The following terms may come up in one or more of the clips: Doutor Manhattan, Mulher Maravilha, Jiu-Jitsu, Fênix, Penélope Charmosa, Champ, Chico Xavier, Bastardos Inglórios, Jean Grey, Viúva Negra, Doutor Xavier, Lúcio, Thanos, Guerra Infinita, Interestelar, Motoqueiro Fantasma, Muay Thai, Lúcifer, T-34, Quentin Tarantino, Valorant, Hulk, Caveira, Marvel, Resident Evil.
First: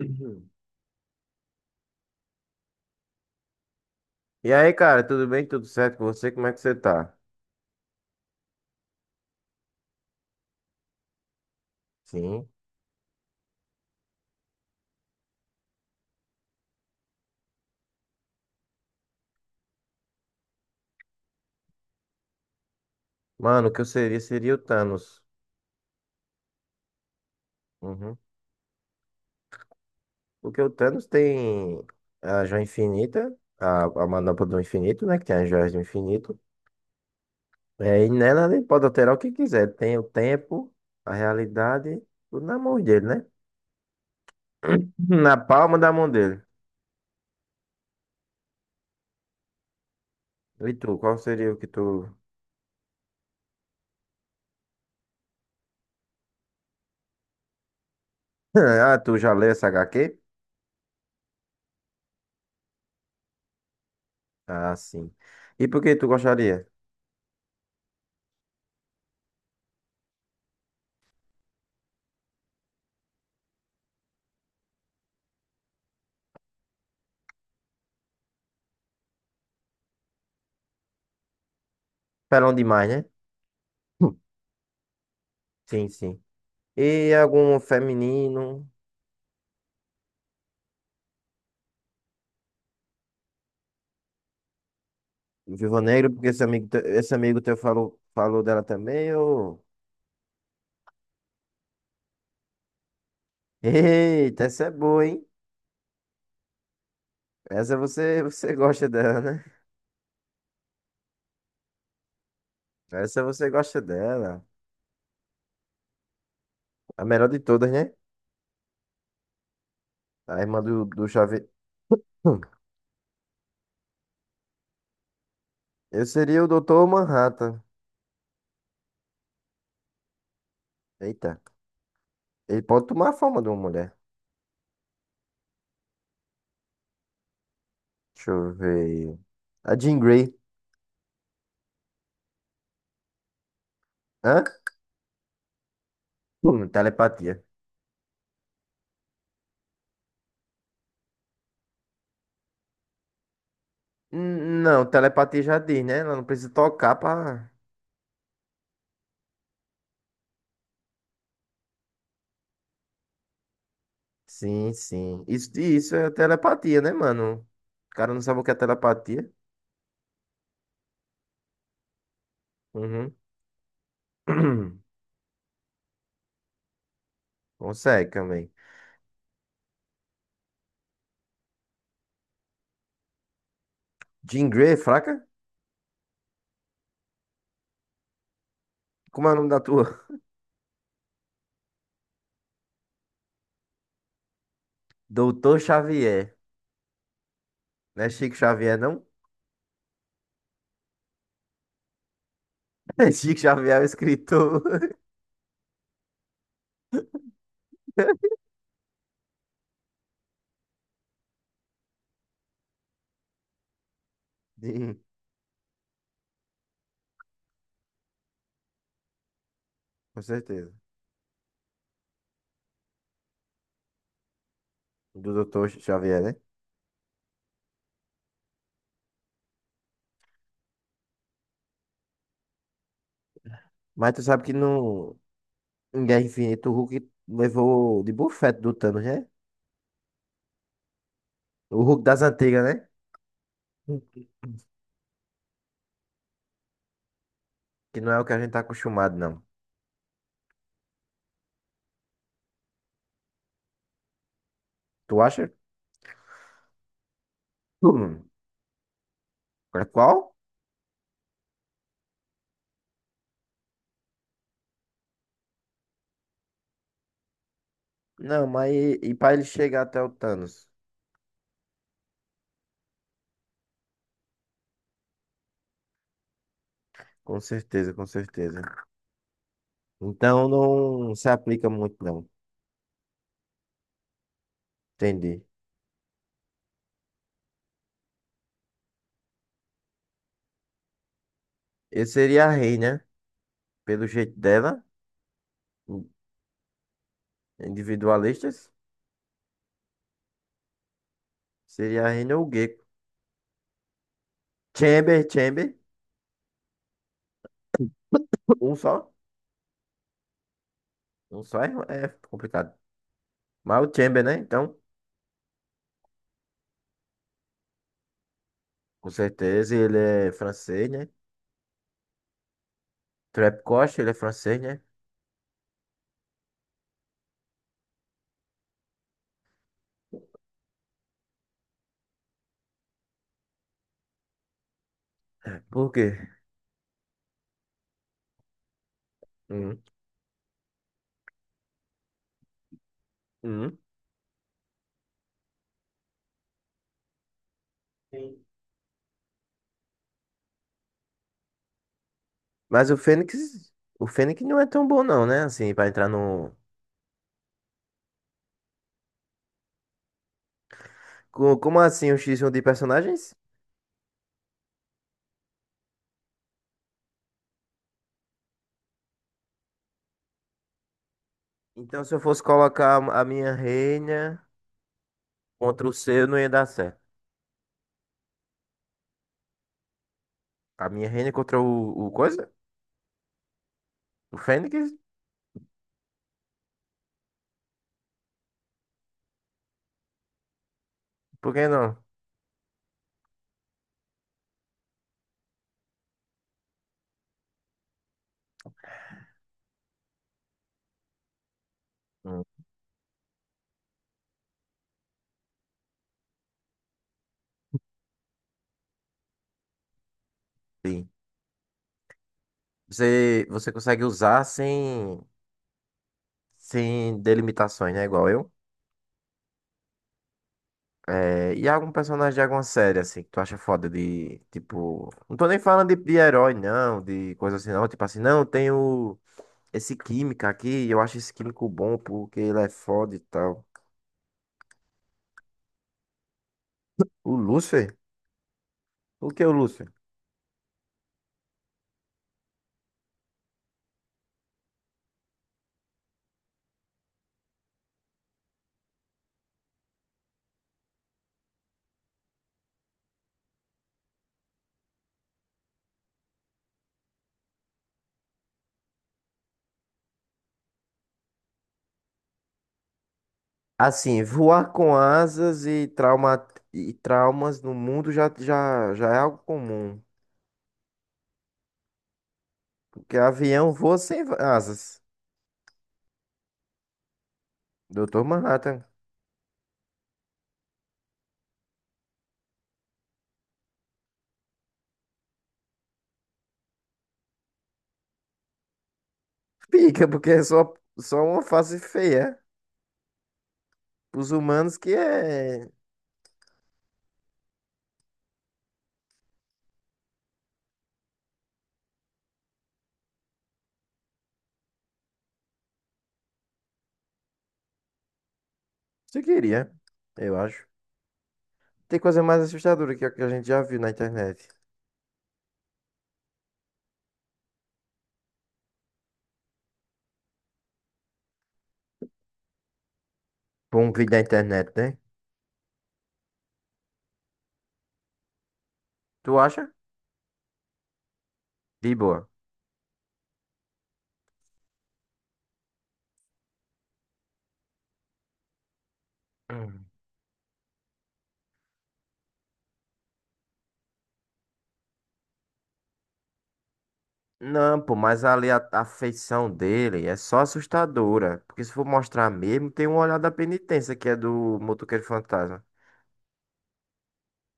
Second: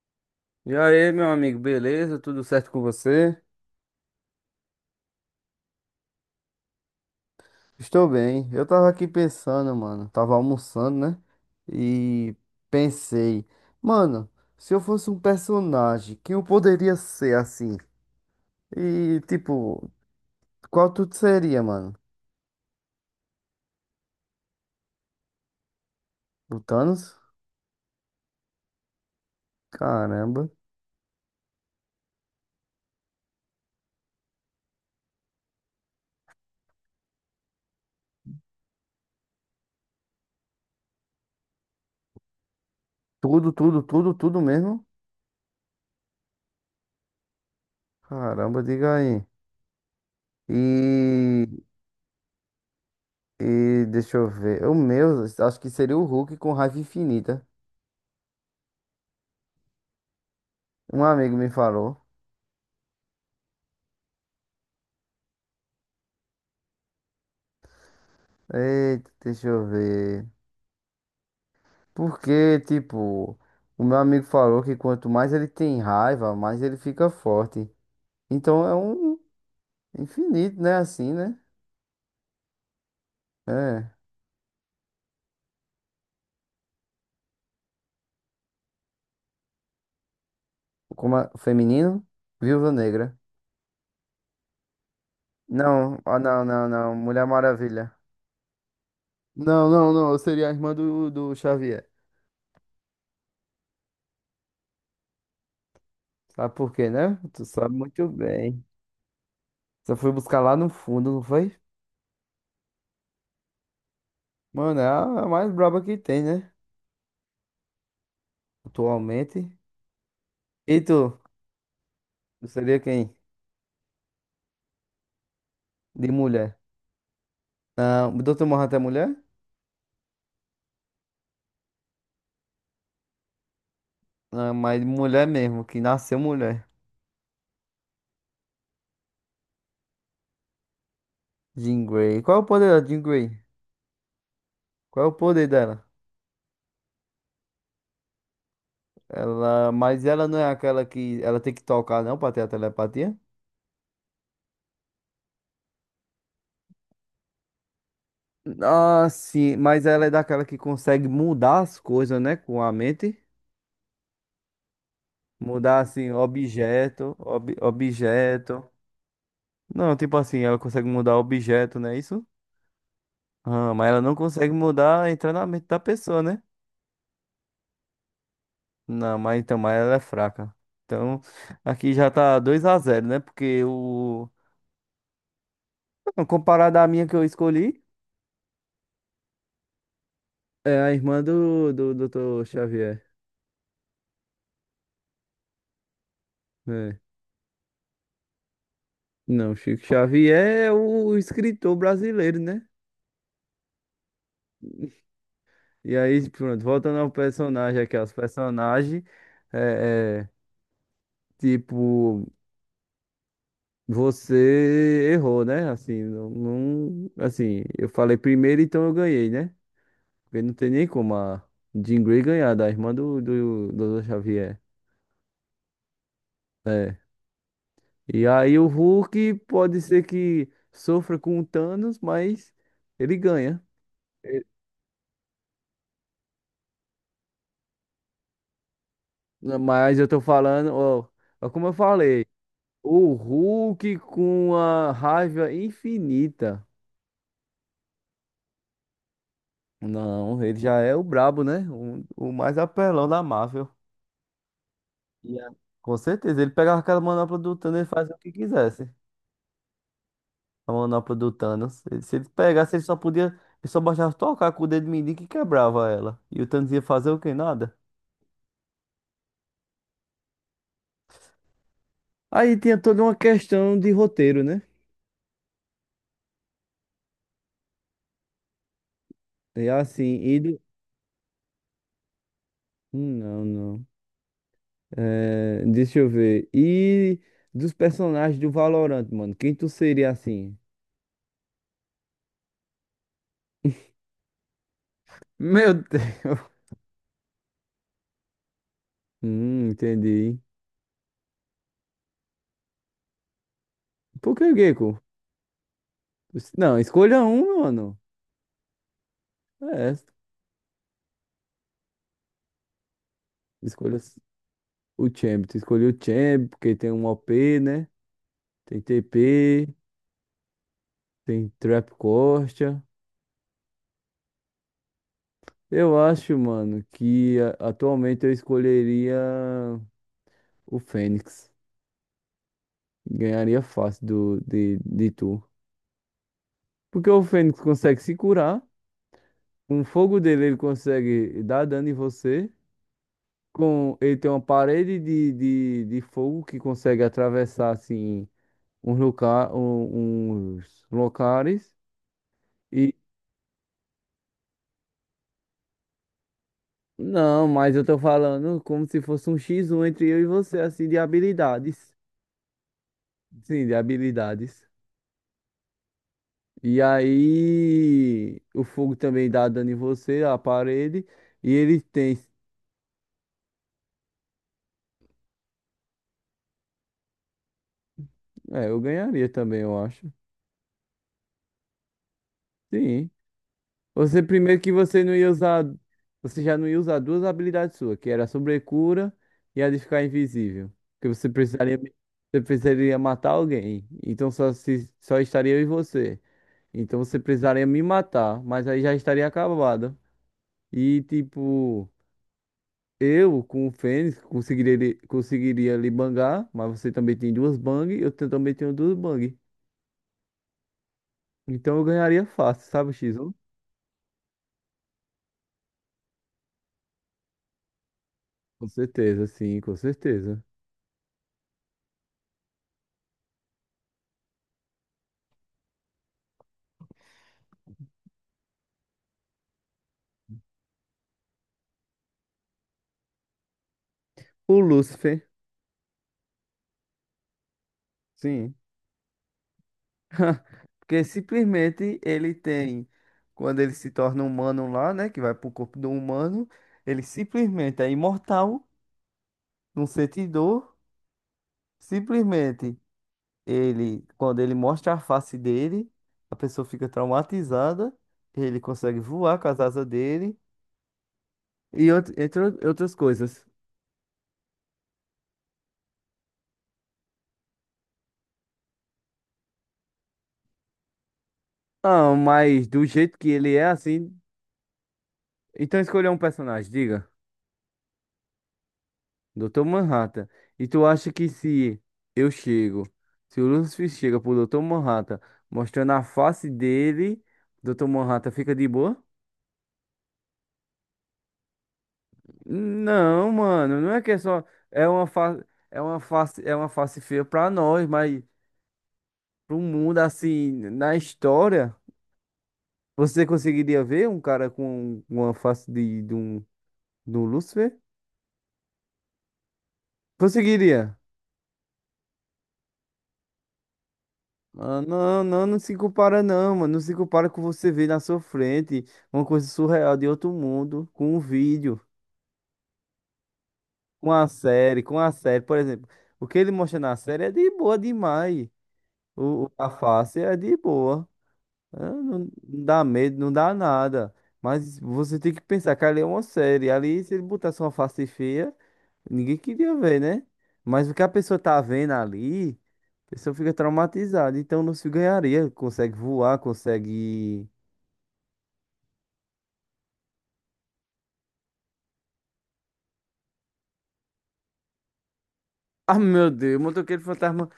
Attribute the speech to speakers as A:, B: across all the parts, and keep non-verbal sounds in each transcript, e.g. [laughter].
A: Uhum.
B: E aí, meu amigo, beleza? Tudo certo com você?
A: E aí, cara, tudo bem? Tudo certo com você? Como é que você tá?
B: Estou bem. Eu tava aqui pensando, mano. Tava almoçando, né? E
A: Sim.
B: pensei, mano, se eu fosse um personagem, quem eu poderia ser assim? E tipo, qual tu seria, mano?
A: Mano, o que eu seria seria o Thanos.
B: O Thanos?
A: Uhum.
B: Caramba.
A: Porque o Thanos tem a joia infinita, a manopla do infinito, né? Que tem as joias do infinito. É, e nela ele pode alterar o que quiser. Tem o tempo, a realidade, tudo na mão dele, né?
B: Tudo, tudo, tudo, tudo mesmo?
A: Na palma da mão dele.
B: Caramba, diga aí.
A: E tu, qual
B: E,
A: seria o que tu. [laughs]
B: e deixa eu ver. O meu, acho que seria o Hulk com raiva infinita.
A: Ah, tu já leu essa HQ?
B: Um amigo me falou.
A: Ah, sim. E por que tu gostaria?
B: Eita, deixa eu ver. Porque, tipo, o meu amigo falou que quanto mais ele tem raiva, mais ele fica forte. Então é um infinito, né? Assim, né?
A: Pelão demais, né?
B: É.
A: [laughs] Sim, sim. E algum feminino,
B: Como é? Feminino? Viúva Negra.
A: Viúva
B: Não,
A: Negra,
B: ah,
A: porque
B: não,
A: esse
B: não,
A: amigo,
B: não.
A: esse
B: Mulher
A: amigo teu
B: Maravilha.
A: falou, falou dela também, ô.
B: Não, não, não. Eu seria a irmã do Xavier.
A: Eita, essa é boa, hein?
B: Sabe por quê, né? Tu sabe
A: Essa
B: muito
A: você, você
B: bem.
A: gosta dela, né?
B: Só foi buscar lá no fundo, não foi?
A: Essa você gosta dela.
B: Mano, é a mais braba que tem, né?
A: A melhor de todas, né?
B: Atualmente.
A: A irmã
B: E
A: do
B: tu?
A: Xavier. Hum.
B: Tu
A: [clears throat]
B: seria quem?
A: Eu
B: De
A: seria o
B: mulher.
A: Doutor Manhattan.
B: Doutor Manhattan é mulher?
A: Eita. Ele pode tomar a forma de uma mulher.
B: Ah, mas mulher mesmo, que nasceu mulher.
A: Deixa eu ver. A Jean Grey.
B: Jean Grey. Qual é o poder da Jean Grey?
A: Hã?
B: Qual é o poder dela?
A: Telepatia.
B: Mas ela não é aquela que ela tem que tocar não pra ter a telepatia?
A: Não, telepatia já diz, né? Ela não precisa tocar pra.
B: Ah, sim, mas ela é daquela que consegue mudar as coisas, né, com a mente.
A: Sim, sim. Isso,
B: Mudar
A: isso
B: assim
A: é telepatia, né,
B: objeto,
A: mano? O cara não sabe o que é
B: objeto.
A: telepatia.
B: Não, tipo assim, ela consegue mudar objeto, não é isso?
A: Uhum.
B: Ah, mas ela não consegue
A: [clears throat]
B: mudar entrar na mente da pessoa, né?
A: Consegue também.
B: Não, mas então, mas ela é fraca. Então, aqui já tá 2-0, né? Porque o.
A: Jean Grey, fraca?
B: Não, comparado à minha que eu escolhi,
A: Como é o nome da tua?
B: é a irmã do doutor Xavier.
A: [laughs] Doutor Xavier.
B: É.
A: Não é Chico Xavier, não? [laughs]
B: Não, Chico Xavier é o escritor brasileiro, né?
A: É Chico Xavier, é o escritor. [laughs]
B: E aí, pronto, voltando ao personagem aqui, aos personagens, é, é, tipo,
A: Sim,
B: você errou, né? Assim, assim, eu falei primeiro, então eu ganhei, né?
A: com
B: Porque não tem
A: certeza.
B: nem como a Jean Grey ganhar da irmã do Xavier.
A: Do Doutor Xavier, né?
B: E aí o Hulk pode ser que sofra com o Thanos, mas ele ganha.
A: Mas tu sabe
B: E-
A: que no em Guerra Infinita o Hulk levou de bufete do Thanos, né?
B: Mas eu tô falando, ó, como eu
A: O Hulk das
B: falei,
A: antigas, né?
B: o Hulk com a raiva infinita.
A: Que não é o que a gente tá acostumado, não.
B: Não, ele já é o brabo, né? O mais apelão da Marvel.
A: Tu
B: E a-
A: acha?
B: Com certeza, ele pegava aquela manopla do Thanos e fazia o
A: Hum.
B: que quisesse.
A: É, qual?
B: A manopla do Thanos. Se ele pegasse, ele só podia. Ele só bastava tocar com o dedo mindinho que quebrava ela. E o Thanos ia fazer o que? Nada.
A: Não, mas e para ele chegar até o Thanos?
B: Aí tinha toda uma questão de roteiro, né?
A: Com certeza, com certeza.
B: E assim, e
A: Então
B: do.
A: não se aplica muito, não.
B: Não, não.
A: Entendi.
B: É, deixa eu ver. E dos personagens do Valorant, mano. Quem tu seria assim?
A: Eu seria a Rei, né? Pelo jeito dela,
B: Meu Deus. [laughs]
A: individualistas,
B: Entendi.
A: seria a Reina ou o Gecko.
B: Por que, Gecko?
A: Chamber, Chamber,
B: Não, escolha um, mano.
A: um só.
B: É,
A: Um só é complicado. Mas o
B: escolha
A: Chamber, né? Então,
B: o Champ. Tu escolheu o Champ, porque tem um OP, né? Tem
A: com
B: TP.
A: certeza ele é francês, né?
B: Tem Trap Costa.
A: Trapcoche, ele é francês, né?
B: Eu acho, mano, que atualmente eu escolheria o Fênix. Ganharia fácil do, de tu.
A: Por quê?
B: Porque o Fênix consegue se curar. Com
A: Hum,
B: o fogo dele, ele consegue dar dano em você.
A: hum.
B: Ele tem uma parede de fogo que consegue atravessar, assim, uns locais.
A: Mas
B: E.
A: o Fênix não é tão bom, não, né? Assim, para entrar no.
B: Não, mas eu tô falando como se fosse um x um entre eu e você, assim, de
A: Como
B: habilidades.
A: assim, um X1 de personagens?
B: Sim, de habilidades. E aí, o fogo também dá dano em você, a parede. E ele
A: Então, se
B: tem.
A: eu fosse colocar a minha reina contra o seu, não ia dar certo.
B: É, eu ganharia também, eu acho.
A: A minha reina contra o coisa?
B: Sim. Você,
A: O
B: primeiro que
A: Fênix?
B: você não ia usar. Você já não ia usar duas habilidades suas, que era a sobrecura e a de ficar invisível. Porque você
A: Por que
B: precisaria,
A: não?
B: você precisaria matar alguém. Então só, se, só estaria eu e você. Então você precisaria me matar, mas aí já estaria acabada. E tipo.
A: Hum,
B: Eu, com o Fênix, conseguiria lhe bangar, mas você também tem duas bang, também tenho duas bang.
A: sim.
B: Então eu ganharia fácil, sabe, X1?
A: Você consegue usar sem delimitações, né? Igual eu.
B: Com certeza, sim, com certeza.
A: É, e algum personagem de alguma série, assim, que tu acha foda de, tipo. Não tô nem falando de herói, não, de coisa assim, não. Tipo assim, não, tem esse químico aqui, eu acho esse químico bom porque ele é foda e tal.
B: O Lúcifer.
A: O Lúcifer?
B: Sim,
A: O que é o Lúcio?
B: porque simplesmente ele tem, quando ele se torna humano lá, né? Que vai pro corpo do humano, ele simplesmente é imortal, não sente dor, simplesmente. Ele, quando ele mostra a face dele, a pessoa fica traumatizada, ele consegue voar com as asas dele e entre outras coisas.
A: Assim, voar com asas e, trauma, e traumas no mundo já, já, já é algo comum.
B: Ah, mas do
A: Porque
B: jeito que ele é
A: avião voa
B: assim,
A: sem asas.
B: então escolha um personagem, diga,
A: Doutor Manhattan.
B: Dr. Manhattan. E tu acha que se eu chego, se o Lucifer chega pro Dr. Manhattan, mostrando a face dele, Dr. Manhattan fica de boa?
A: Pica porque é só uma face feia.
B: Não, mano, não é que é
A: É? Os
B: só
A: humanos
B: é
A: que
B: uma face,
A: é.
B: feia pra nós, mas pro mundo, assim, na história, você conseguiria ver um cara com uma face do Lúcifer?
A: Se queria, eu acho.
B: Conseguiria.
A: Tem coisa mais assustadora que a gente já viu na internet.
B: Ah, não, não, não se compara não, mano. Não se compara com você ver na sua frente uma coisa surreal de outro mundo, com um vídeo,
A: Bom, um vídeo na internet,
B: com
A: né?
B: a série. Por exemplo, o que ele mostra na série é de boa demais.
A: Tu
B: A
A: acha?
B: face é de boa. Ah,
A: De
B: não, não
A: boa.
B: dá medo, não dá nada. Mas você tem que pensar que ali é uma série. Ali, se ele botasse uma face feia. Ninguém queria ver, né? Mas o que a pessoa tá vendo ali, a pessoa fica traumatizada. Então não se ganharia. Consegue voar, consegue.
A: Não, pô, mas ali a feição dele é só assustadora. Porque se for mostrar mesmo, tem um olhar da penitência que é do Motoqueiro Fantasma.
B: Ah, meu Deus, o Motoqueiro Fantasma.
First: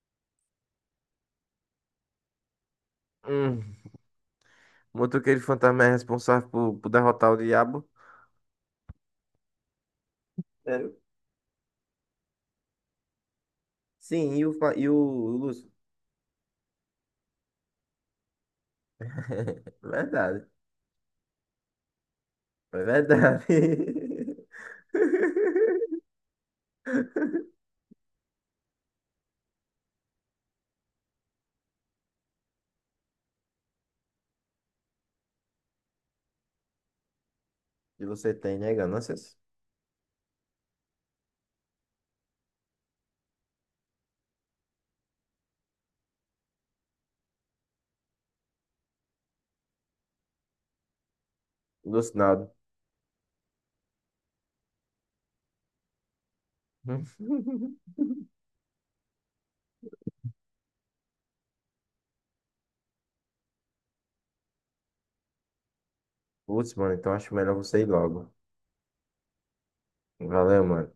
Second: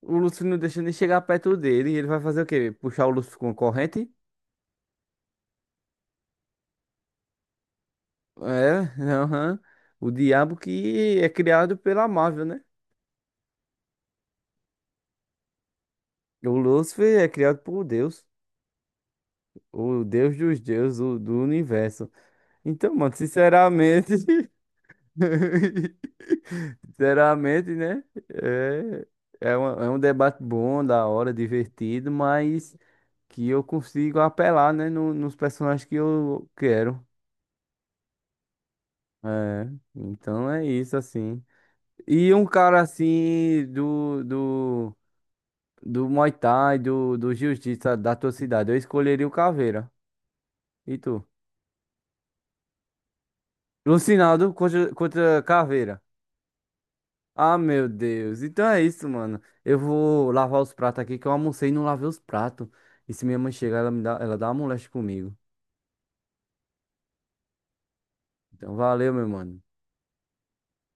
B: O Lúcio não deixa nem chegar perto dele. E ele vai fazer o quê? Puxar o Lúcio com a
A: Hum,
B: corrente?
A: o Motoqueiro Fantasma é responsável por derrotar o diabo?
B: É, aham. O diabo
A: Sério?
B: que é criado pela Marvel, né?
A: Sim, e o Lúcio?
B: O Lúcifer é criado por Deus.
A: [laughs]
B: O Deus
A: Verdade,
B: dos deuses, o do universo.
A: é
B: Então, mano,
A: verdade.
B: sinceramente. [laughs]
A: [laughs]
B: Sinceramente, né? É um debate bom, da hora, divertido, mas que eu consigo apelar, né, nos personagens que eu quero.
A: E você tem, né, ganâncias?
B: É, então é isso, assim. E um cara assim do, Muay Thai, do Jiu-Jitsu da tua cidade, eu escolheria o Caveira. E tu?
A: Lúcio, nada.
B: Lucinaldo contra Caveira. Ah, meu Deus. Então é isso, mano. Eu vou lavar os pratos aqui, que eu almocei e não lavei os pratos. E se minha mãe chegar, ela dá uma moléstia comigo.
A: Lúcio, [laughs] mano, então acho melhor você ir logo.
B: Então valeu, meu mano.
A: Valeu, mano.